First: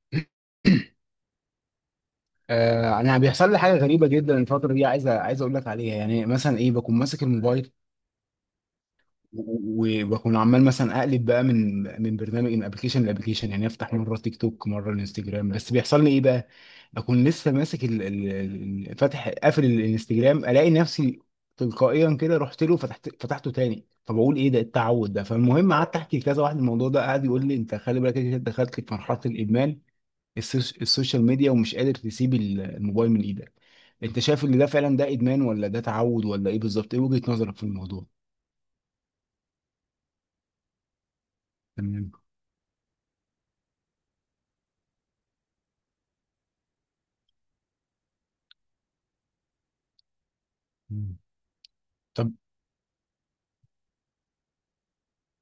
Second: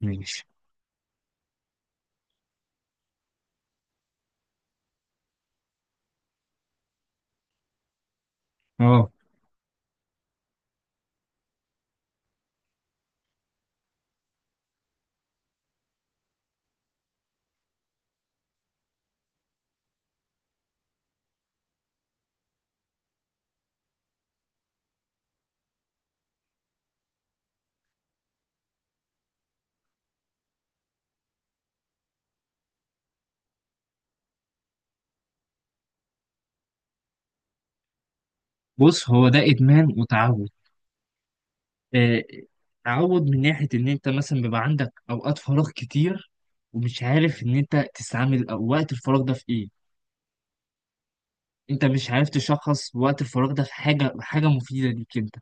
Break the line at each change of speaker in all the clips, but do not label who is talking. ماشي.
آه انا بيحصل لي حاجه غريبه جدا الفتره دي عايز اقول لك عليها. يعني مثلا ايه، بكون ماسك الموبايل
اه،
و- و- وبكون عمال مثلا اقلب بقى من برنامج من ابلكيشن لابلكيشن، يعني افتح مره تيك توك مره الانستجرام. بس بيحصل لي ايه بقى، بكون لسه ماسك فاتح قافل الانستجرام، الاقي نفسي تلقائيا كده رحت له، فتحته تاني. فبقول ايه ده، التعود ده؟ فالمهم قعدت احكي لكذا واحد الموضوع ده، قعد يقول لي انت خلي بالك، كده دخلت في مرحله الادمان، السوشيال ميديا، ومش قادر تسيب الموبايل من ايدك. انت شايف ان ده فعلا ده ادمان ولا ده تعود، ولا ايه بالظبط؟ ايه وجهة نظرك في الموضوع؟
بص، هو ده ادمان وتعود.
تمام.
آه، تعود من ناحيه ان انت مثلا بيبقى عندك اوقات فراغ كتير، ومش عارف ان انت تستعمل أو وقت الفراغ ده في ايه.
مم.
انت مش عارف
طب
تشخص وقت الفراغ ده في حاجه مفيده ليك انت.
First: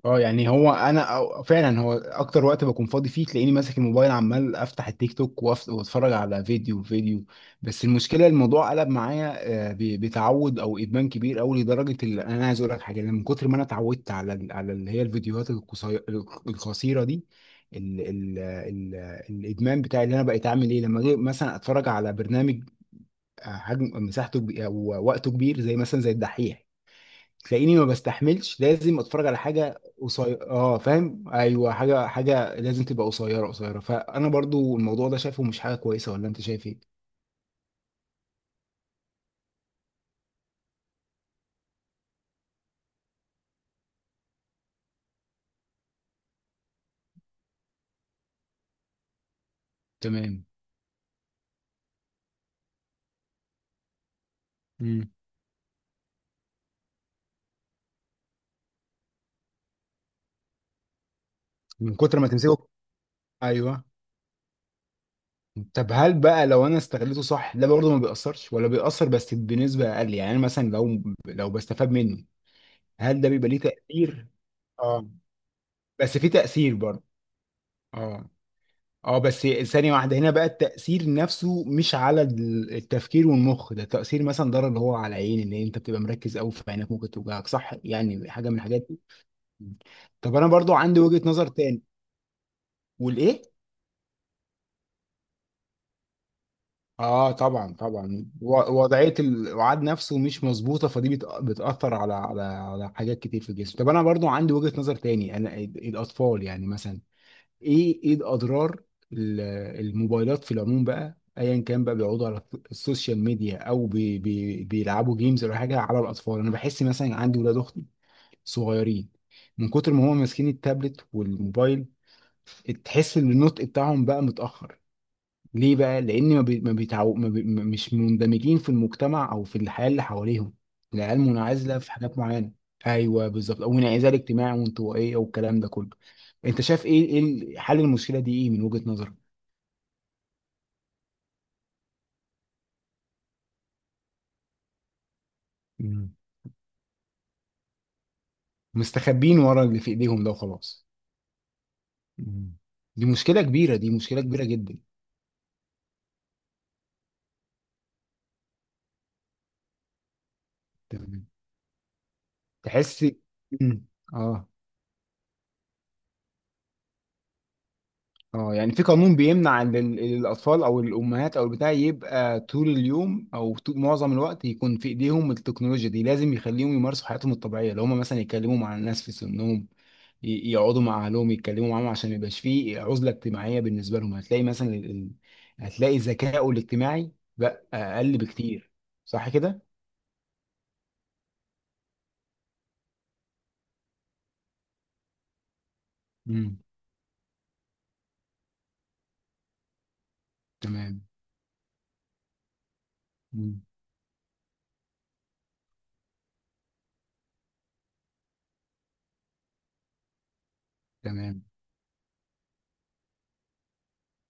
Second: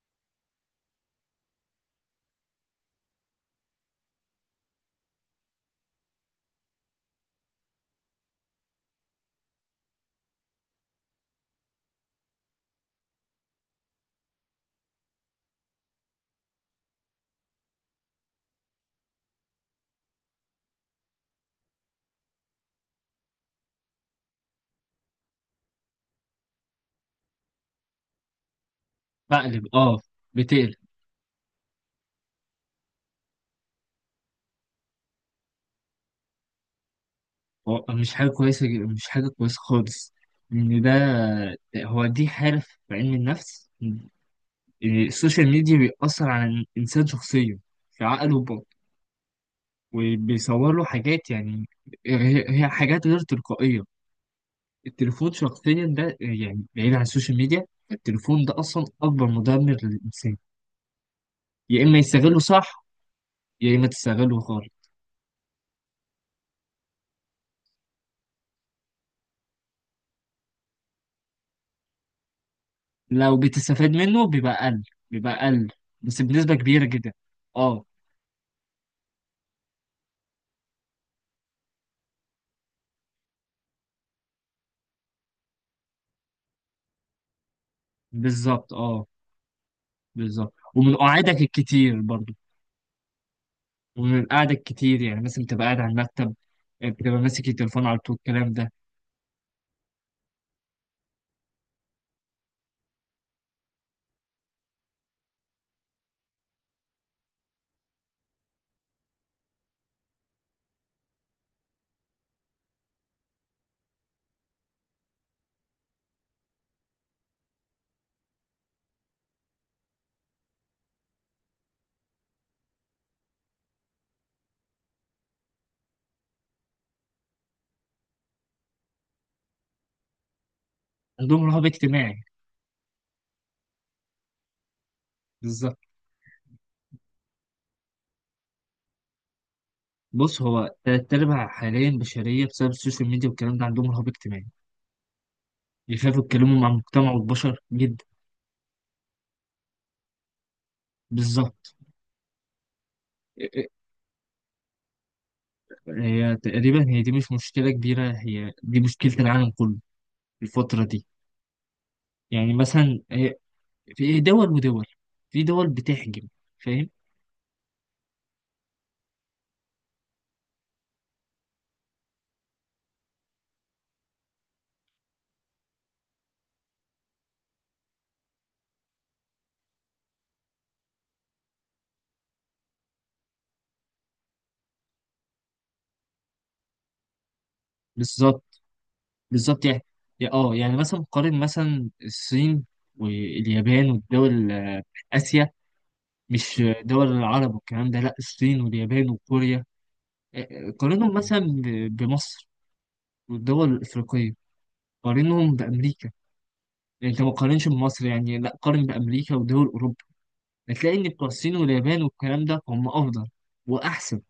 اه يعني هو انا فعلا، هو اكتر وقت بكون فاضي فيه تلاقيني ماسك الموبايل، عمال افتح التيك توك واتفرج على فيديو فيديو. بس المشكله الموضوع قلب معايا. بتعود او ادمان كبير قوي، لدرجه اللي انا عايز اقول لك حاجه، إن من كتر ما انا اتعودت على على اللي هي الفيديوهات القصيره القصيره دي، ال ال ال الادمان بتاعي اللي انا بقيت اعمل ايه لما اجي مثلا اتفرج على برنامج حجم مساحته او وقته كبير، زي مثلا زي الدحيح، تلاقيني ما بستحملش، لازم اتفرج على
بقلب،
حاجه
اه،
قصيره.
بتقلب.
اه فاهم، ايوه، حاجه حاجه لازم تبقى قصيره قصيره. فانا برضو الموضوع ده شايفه مش حاجه كويسه، ولا انت شايف ايه؟
هو مش حاجه كويسه، مش حاجه كويسه خالص. ان ده، هو دي حاله في علم النفس إن السوشيال ميديا بيأثر على الانسان شخصيا، في عقله،
تمام.
وبيصور له حاجات يعني هي حاجات غير تلقائية.
مم.
التليفون شخصيا ده يعني بعيد عن السوشيال ميديا، التليفون ده أصلا أكبر مدمر للإنسان. يا
من
إما
كتر ما
يستغله
تمسكه.
صح، يا
ايوه.
إما تستغله خالص.
طب هل بقى لو انا استغلته صح، ده برضه ما بيأثرش ولا بيأثر بس بنسبه اقل؟ يعني أنا مثلا لو بستفاد منه، هل ده
لو
بيبقى ليه
بتستفاد منه
تأثير؟
بيبقى أقل،
اه.
بيبقى أقل،
بس
بس
في
بنسبة
تأثير
كبيرة
برضه؟
جدا. أه،
اه. اه بس ثانية واحدة هنا بقى، التأثير نفسه مش على التفكير والمخ، ده تأثير مثلا ضرر اللي هو على العين، اللي انت بتبقى مركز قوي في عينك ممكن توجعك، صح؟ يعني حاجة من
بالظبط،
الحاجات دي.
أه،
طب انا
بالظبط،
برضو
ومن
عندي وجهة
قعدك
نظر تاني.
الكتير برضه.
والايه؟
ومن قعدك الكتير، يعني مثلا بتبقى قاعد على المكتب، بتبقى
اه
ماسك
طبعا
التليفون على طول،
طبعا،
الكلام ده.
وضعية الوعاد نفسه مش مظبوطة، فدي بتأثر على على حاجات كتير في الجسم. طب انا برضو عندي وجهة نظر تاني، انا الاطفال يعني مثلا، ايه الاضرار؟ ال- الموبايلات في العموم بقى، ايا كان بقى بيقعدوا على السوشيال ميديا او بي بيلعبوا جيمز، ولا حاجه. على الاطفال انا بحس، مثلا عندي ولاد اختي صغيرين، من كتر ما هم ماسكين التابلت والموبايل تحس ان النطق بتاعهم بقى متاخر. ليه بقى؟ لأن ما, بي... ما, بيتعو... ما بي... ما- مش مندمجين في المجتمع أو في الحياة اللي حواليهم. العيال
عندهم رهاب
منعزلة في حاجات
اجتماعي.
معينة. أيوه بالظبط، أو انعزال اجتماعي وانطوائية والكلام ده
بالظبط.
كله. أنت شايف إيه، إيه ال- حل المشكلة دي، إيه من وجهة نظرك؟
بص، هو تلات أرباع حاليا بشرية بسبب السوشيال ميديا والكلام ده عندهم رهاب اجتماعي،
مم.
بيخافوا يتكلموا مع المجتمع والبشر جدا.
مستخبين ورا اللي في إيديهم ده وخلاص.
بالظبط.
مم. دي مشكلة كبيرة، دي مشكلة كبيرة جدا.
هي تقريبا هي دي مش مشكلة كبيرة، هي دي مشكلة العالم كله الفترة دي.
تمام.
يعني مثلا
تحس.
هي
مم.
في دول
آه
ودول، في دول بتحجم، فاهم؟
اه يعني في قانون بيمنع ان الاطفال او الامهات او البتاع يبقى طول اليوم او طول معظم الوقت يكون في ايديهم التكنولوجيا دي، لازم يخليهم يمارسوا حياتهم الطبيعيه، لو هم مثلا يتكلموا مع الناس في سنهم، يقعدوا مع اهلهم يتكلموا معاهم عشان ما يبقاش فيه عزله اجتماعيه بالنسبه لهم. هتلاقي مثلا هتلاقي ذكائه الاجتماعي بقى اقل
بالظبط،
بكتير، صح كده؟
بالظبط. يعني اه يعني مثلا قارن مثلا الصين واليابان والدول، آه، آسيا،
امم
مش دول العرب والكلام ده، لا الصين واليابان وكوريا.
تمام.
قارنهم مثلا بمصر
امم
والدول الأفريقية. قارنهم بأمريكا. يعني أنت ما تقارنش بمصر، يعني لا، قارن بأمريكا ودول أوروبا. هتلاقي إن بتوع
تمام.
الصين واليابان والكلام ده هم أفضل وأحسن.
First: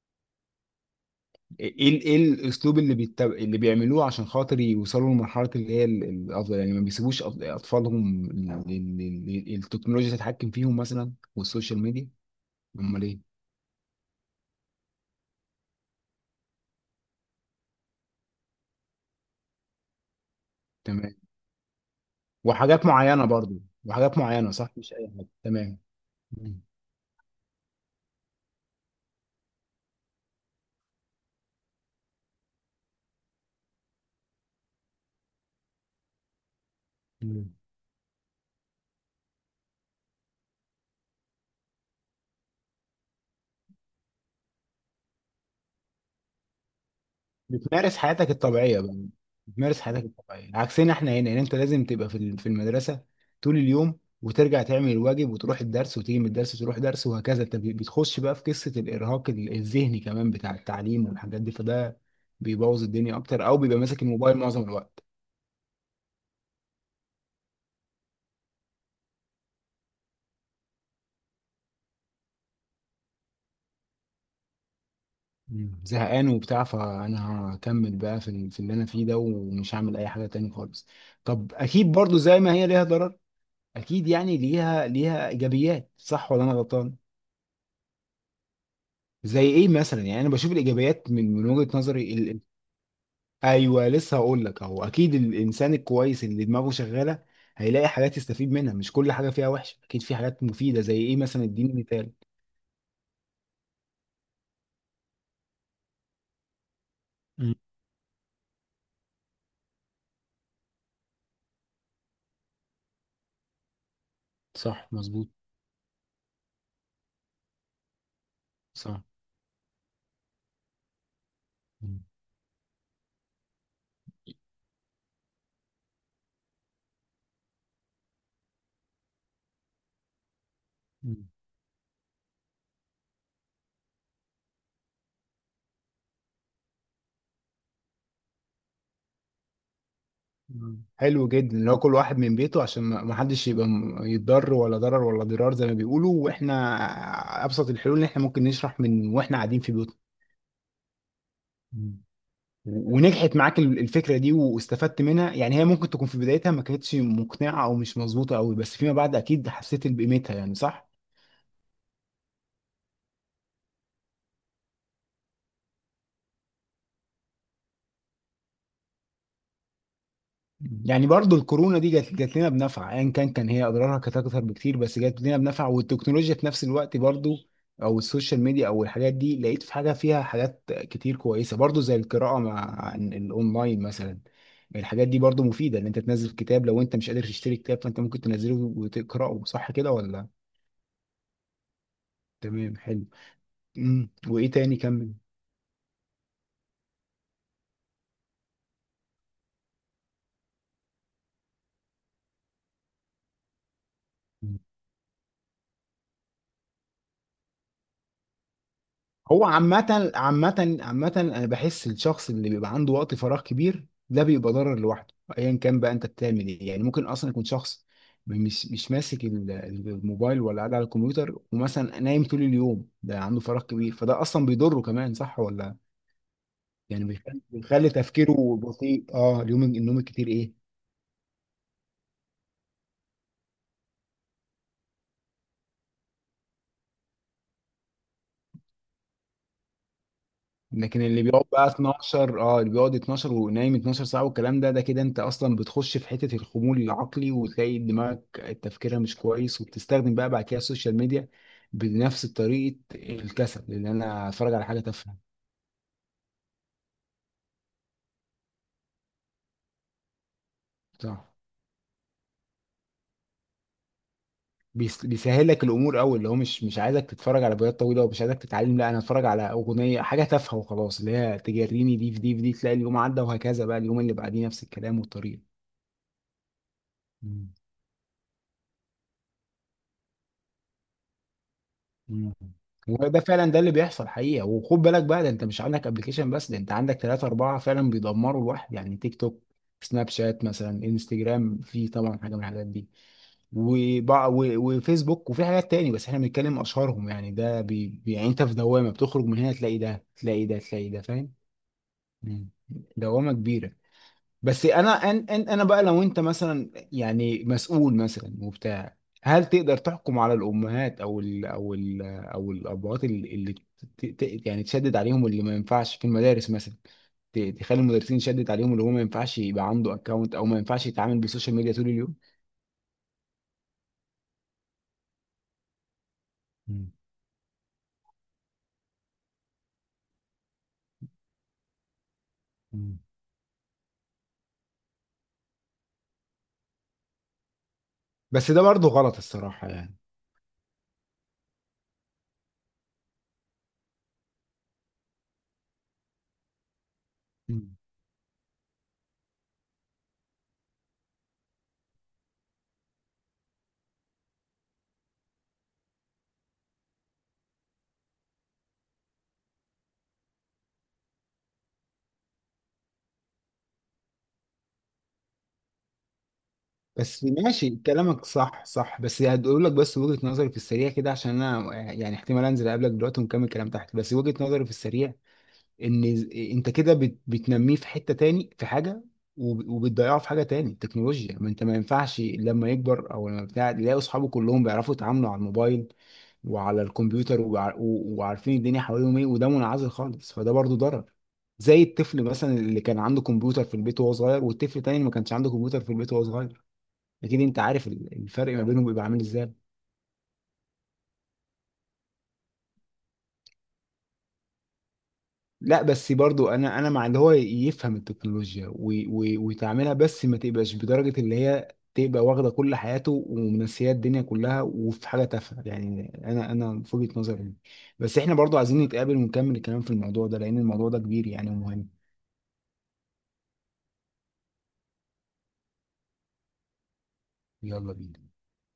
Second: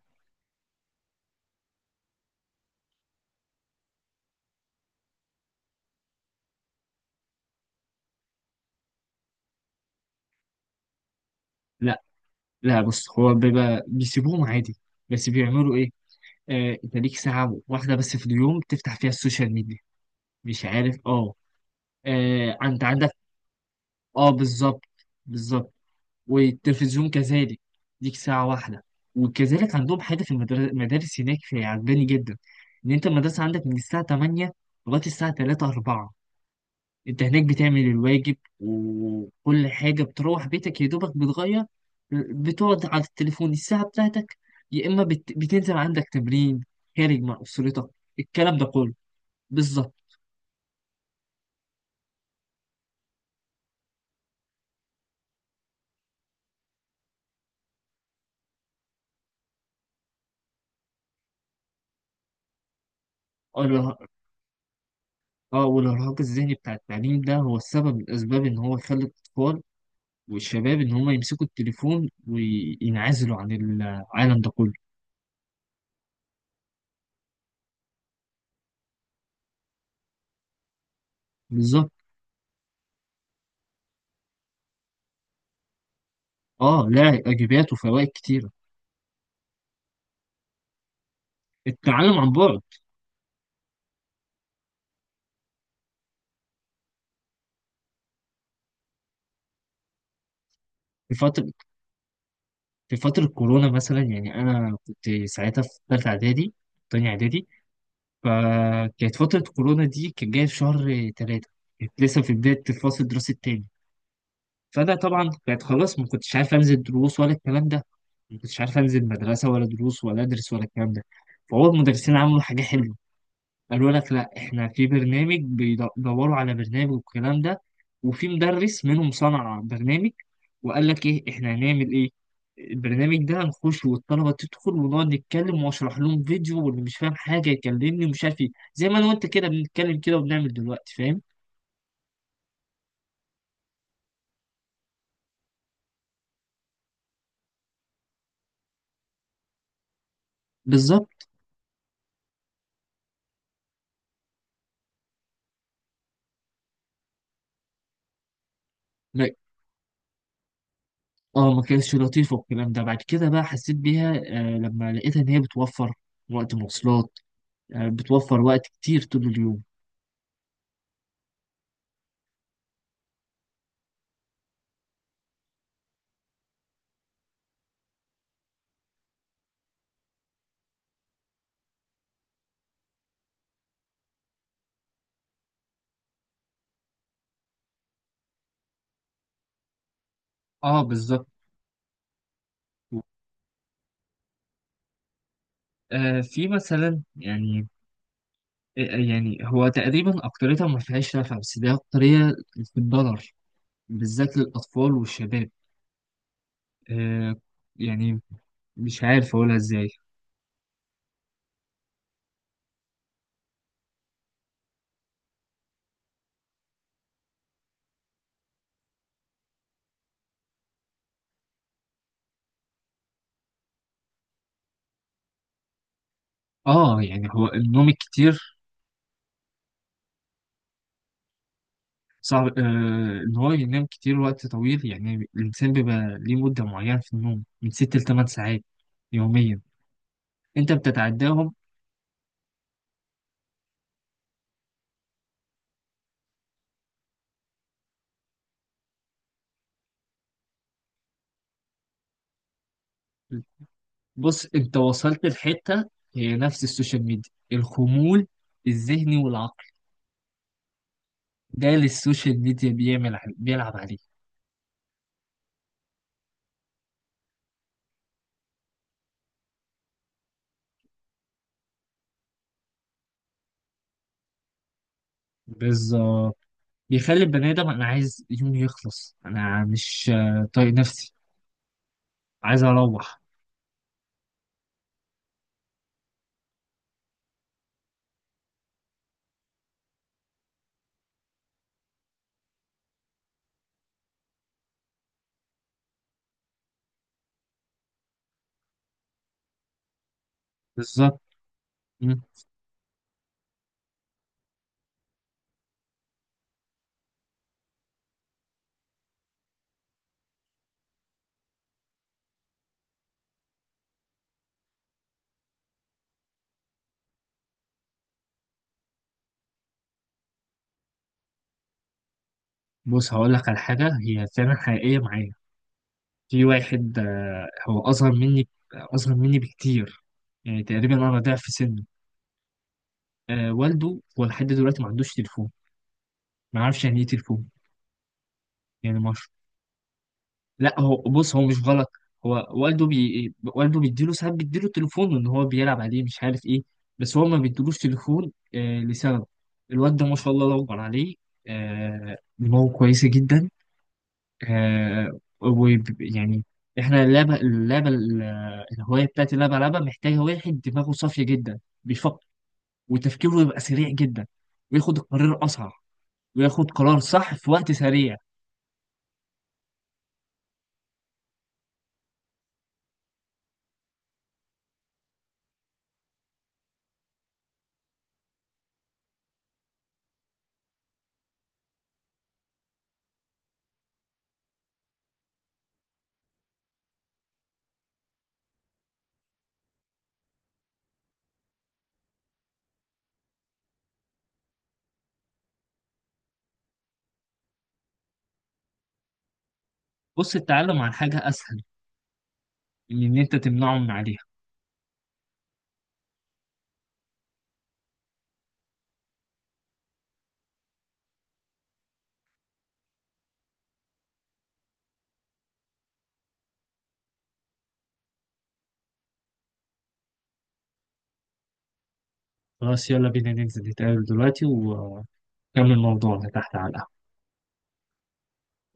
ايه الاسلوب اللي بيعملوه عشان خاطر يوصلوا لمرحله اللي هي الافضل؟ يعني ما بيسيبوش اطفالهم التكنولوجيا تتحكم فيهم مثلا والسوشيال
لا،
ميديا.
لا،
امال
بص،
ايه؟
هو بيبقى بيسيبوهم عادي. بس بيعملوا إيه؟ آه، أنت ليك ساعة واحدة بس في اليوم تفتح فيها السوشيال ميديا، مش عارف،
تمام.
أه. آه، أنت
وحاجات
عندك.
معينه برضو، وحاجات
أه
معينه صح
بالظبط،
مش اي حاجه.
بالظبط،
تمام.
والتلفزيون كذلك ليك ساعة واحدة. وكذلك عندهم حاجة في المدارس هناك في عجباني جدا، إن أنت المدرسة عندك من الساعة 8 لغاية الساعة 3 4. أنت هناك
مم.
بتعمل الواجب وكل حاجة، بتروح بيتك يا دوبك بتغير، بتقعد على التليفون الساعة بتاعتك، يا إما بتنزل عندك تمرين، خارج مع أسرتك،
بتمارس حياتك
الكلام ده
الطبيعية
كله.
بقى. بتمارس
بالظبط.
حياتك الطبيعية عكسنا احنا هنا. يعني انت لازم تبقى في في المدرسة طول اليوم، وترجع تعمل الواجب وتروح الدرس وتيجي من الدرس تروح درس، وهكذا. انت بتخش بقى في قصة الإرهاق الذهني كمان بتاع التعليم والحاجات دي، فده بيبوظ الدنيا أكتر، أو بيبقى ماسك الموبايل معظم الوقت.
اه، والإرهاق الذهني بتاع التعليم ده هو السبب من الأسباب إن هو يخلي الأطفال والشباب ان هم يمسكوا التليفون وينعزلوا عن العالم ده كله.
مم. زهقان وبتاع، فأنا هكمل بقى في في اللي أنا فيه ده، ومش هعمل أي حاجة تاني خالص. طب
بالظبط.
أكيد برضو زي ما هي ليها ضرر، أكيد يعني ليها إيجابيات، صح ولا أنا
اه،
غلطان؟
لا، ايجابيات وفوائد كتيره.
زي ايه مثلا؟ يعني انا بشوف الايجابيات من وجهة نظري
التعلم عن بعد.
ايوه لسه هقول لك اهو. اكيد الانسان الكويس اللي دماغه شغاله هيلاقي حاجات يستفيد منها، مش كل حاجه فيها وحشه، اكيد في حاجات مفيده. زي
في
ايه مثلا؟
فتره
اديني مثال.
في فتره كورونا مثلا، يعني انا كنت ساعتها في ثالثه اعدادي، تانية اعدادي.
مم.
فكانت فتره كورونا دي كانت جايه في شهر ثلاثه، كانت لسه في بدايه الفصل الدراسي التاني.
صح
فانا
مظبوط.
طبعا كانت خلاص، ما كنتش عارف انزل دروس ولا الكلام ده، ما كنتش عارف
صح.
انزل مدرسه ولا دروس ولا ادرس ولا الكلام ده. فهو
مم.
المدرسين عملوا حاجه حلوه، قالوا لك لا احنا في برنامج، بيدوروا على برنامج والكلام ده. وفي مدرس منهم صنع برنامج، وقال لك ايه
مم.
احنا هنعمل ايه. البرنامج ده هنخش والطلبه تدخل ونقعد نتكلم واشرح لهم فيديو، واللي مش فاهم حاجه يكلمني ومش عارف ايه، زي ما انا وانت كده بنتكلم كده وبنعمل
مم.
دلوقتي، فاهم.
حلو جدا، اللي هو كل واحد من بيته عشان ما حدش يبقى يتضر، ولا ضرر ولا ضرار زي ما بيقولوا، واحنا ابسط الحلول اللي احنا ممكن نشرح من واحنا قاعدين في
بالظبط.
بيوتنا. ونجحت معاك الفكره دي واستفدت منها يعني، هي ممكن تكون في بدايتها ما كانتش مقنعه او مش مظبوطه قوي، بس فيما بعد
ما-
اكيد حسيت بقيمتها، يعني صح.
اه، ما كانتش لطيفه والكلام ده، بعد كده بقى حسيت بيها، آه، لما لقيتها ان هي بتوفر وقت مواصلات، آه، بتوفر وقت كتير طول اليوم.
يعني برضو الكورونا دي جت لنا بنفع، ايا كان هي اضرارها كانت اكتر بكتير، بس جت لنا بنفع. والتكنولوجيا في نفس الوقت برضو، او السوشيال ميديا او الحاجات دي لقيت في حاجه، فيها حاجات كتير كويسه برضو، زي القراءه مع الاونلاين مثلا. الحاجات دي برضو مفيده، ان انت تنزل كتاب لو انت مش قادر تشتري كتاب، فانت ممكن تنزله وتقراه، صح كده ولا؟
اه، بالظبط.
تمام حلو. مم. وايه تاني، كمل.
آه، في مثلا يعني، آه، يعني هو تقريبا أكتريتها ما فيهاش نفع، بس دي أكترية في الضرر، بالذات
مم.
للأطفال والشباب. آه، يعني، مش عارف
هو
أقولها إزاي.
عامة انا بحس الشخص اللي بيبقى عنده وقت فراغ كبير ده بيبقى ضرر لوحده، ايا كان بقى انت بتعمل ايه. يعني ممكن اصلا يكون شخص مش ماسك الموبايل ولا قاعد على الكمبيوتر، ومثلا نايم طول اليوم، ده عنده فراغ كبير فده اصلا بيضره كمان، صح ولا؟
آه،
يعني
يعني
بيخلي
هو النوم
بيخلي تفكيره
الكتير
بطيء. اه اليوم النوم الكتير ايه.
صعب، آه، إن هو ينام كتير وقت طويل. يعني الإنسان بيبقى ليه مدة معينة في النوم، من ست لتمن ساعات يوميا، أنت
لكن اللي بيقعد
بتتعداهم.
بقى 12، اللي بيقعد 12 ونايم 12 ساعة والكلام ده، كده انت اصلا بتخش في حتة الخمول العقلي، وتلاقي دماغك تفكيرها مش كويس، وبتستخدم بقى بعد كده السوشيال ميديا بنفس طريقة الكسل، اللي انا
بص،
اتفرج على
أنت
حاجة
وصلت
تافهة.
لحتة، هي نفس السوشيال ميديا، الخمول الذهني والعقلي
صح.
جاي للسوشيال ميديا، بيعمل بيلعب عليه.
بيسهل لك الامور قوي، اللي هو مش عايزك تتفرج على فيديوهات طويلة ومش عايزك تتعلم، لا انا اتفرج على اغنية حاجة تافهة وخلاص، اللي هي تجريني دي في دي في دي، تلاقي اليوم عدى، وهكذا بقى اليوم اللي بعديه نفس الكلام والطريقة.
بالظبط. بيخلي
مم.
البني ادم انا عايز يومي يخلص، انا مش، آه، طايق نفسي،
مم.
عايز اروح.
وده فعلا ده اللي بيحصل حقيقة. وخد بالك بقى ده انت مش عندك ابلكيشن بس، ده انت عندك ثلاثة أربعة فعلا بيدمروا الواحد، يعني تيك توك، سناب شات مثلا، انستجرام، في طبعا حاجة من الحاجات دي، وفيسبوك، وفي حاجات تاني بس احنا بنتكلم أشهرهم. يعني ده يعني انت في دوامة، بتخرج من هنا تلاقي ده، تلاقي ده، تلاقي ده،
بالظبط.
فاهم؟
مم.
مم. دوامة كبيرة. بس انا أن أن انا بقى لو انت مثلا يعني مسؤول مثلا وبتاع، هل تقدر تحكم على الامهات او ال او ال او الابهات اللي يعني تشدد عليهم اللي ما ينفعش، في المدارس مثلا تخلي المدرسين يشدد عليهم اللي هو ما ينفعش يبقى عنده اكونت، او ما ينفعش يتعامل بالسوشيال ميديا طول اليوم؟
بص، هقول لك على حاجه هي فعلا حقيقيه معايا. في
مم.
واحد، آه، هو اصغر مني، اصغر مني بكتير، يعني تقريبا انا ضعف سنه.
مم.
آه، والده هو لحد دلوقتي ما عندوش تليفون، ما عارفش يعني ايه تليفون.
بس ده برضه
يعني ما،
غلط الصراحة يعني.
لا هو بص هو مش غلط. هو والده والده بيديله ساعات، بيديله تليفون ان هو بيلعب عليه، مش عارف ايه. بس هو ما
مم.
بيديلوش تليفون، آه، لسبب. الواد ده، ما شاء الله، الله اكبر عليه، آه، دماغه كويسه جدا. آه، يعني احنا اللعبه، اللعبه، الهوايه بتاعت اللعبه، لعبه محتاجه واحد دماغه صافيه جدا، بيفكر، وتفكيره يبقى سريع جدا، وياخد القرار اسرع، وياخد قرار
بس
صح في وقت
ماشي
سريع.
كلامك صح صح. بس هقول لك، بس وجهة نظري في السريع كده، عشان انا يعني احتمال انزل اقابلك دلوقتي ونكمل كلام تحت. بس وجهة نظري في السريع، ان انت كده بتنميه في حته تاني في حاجه، وبتضيعه في حاجه تاني التكنولوجيا. ما انت ما ينفعش لما يكبر او لما بتاع تلاقي اصحابه كلهم بيعرفوا يتعاملوا على الموبايل وعلى الكمبيوتر، وعارفين الدنيا حواليهم ايه، وده منعزل خالص، فده برضو ضرر. زي الطفل مثلا اللي كان عنده كمبيوتر في البيت وهو صغير، والطفل تاني اللي ما كانش عنده كمبيوتر في البيت وهو صغير، اكيد انت عارف الفرق ما بينهم بيبقى عامل ازاي.
بص، التعلم عن حاجه اسهل من ان انت تمنعه من عليها.
لا بس برضو انا مع اللي هو يفهم التكنولوجيا ويتعاملها، بس ما تبقاش بدرجة اللي هي تبقى واخدة كل حياته ومنسية الدنيا كلها وفي حاجة تافهة، يعني انا في وجهة نظري دي. بس احنا برضو عايزين نتقابل ونكمل الكلام في الموضوع ده، لان الموضوع ده كبير يعني ومهم.
خلاص، يلا بينا ننزل نتقابل دلوقتي ونكمل موضوعنا تحت على القهوة.
يلا بينا.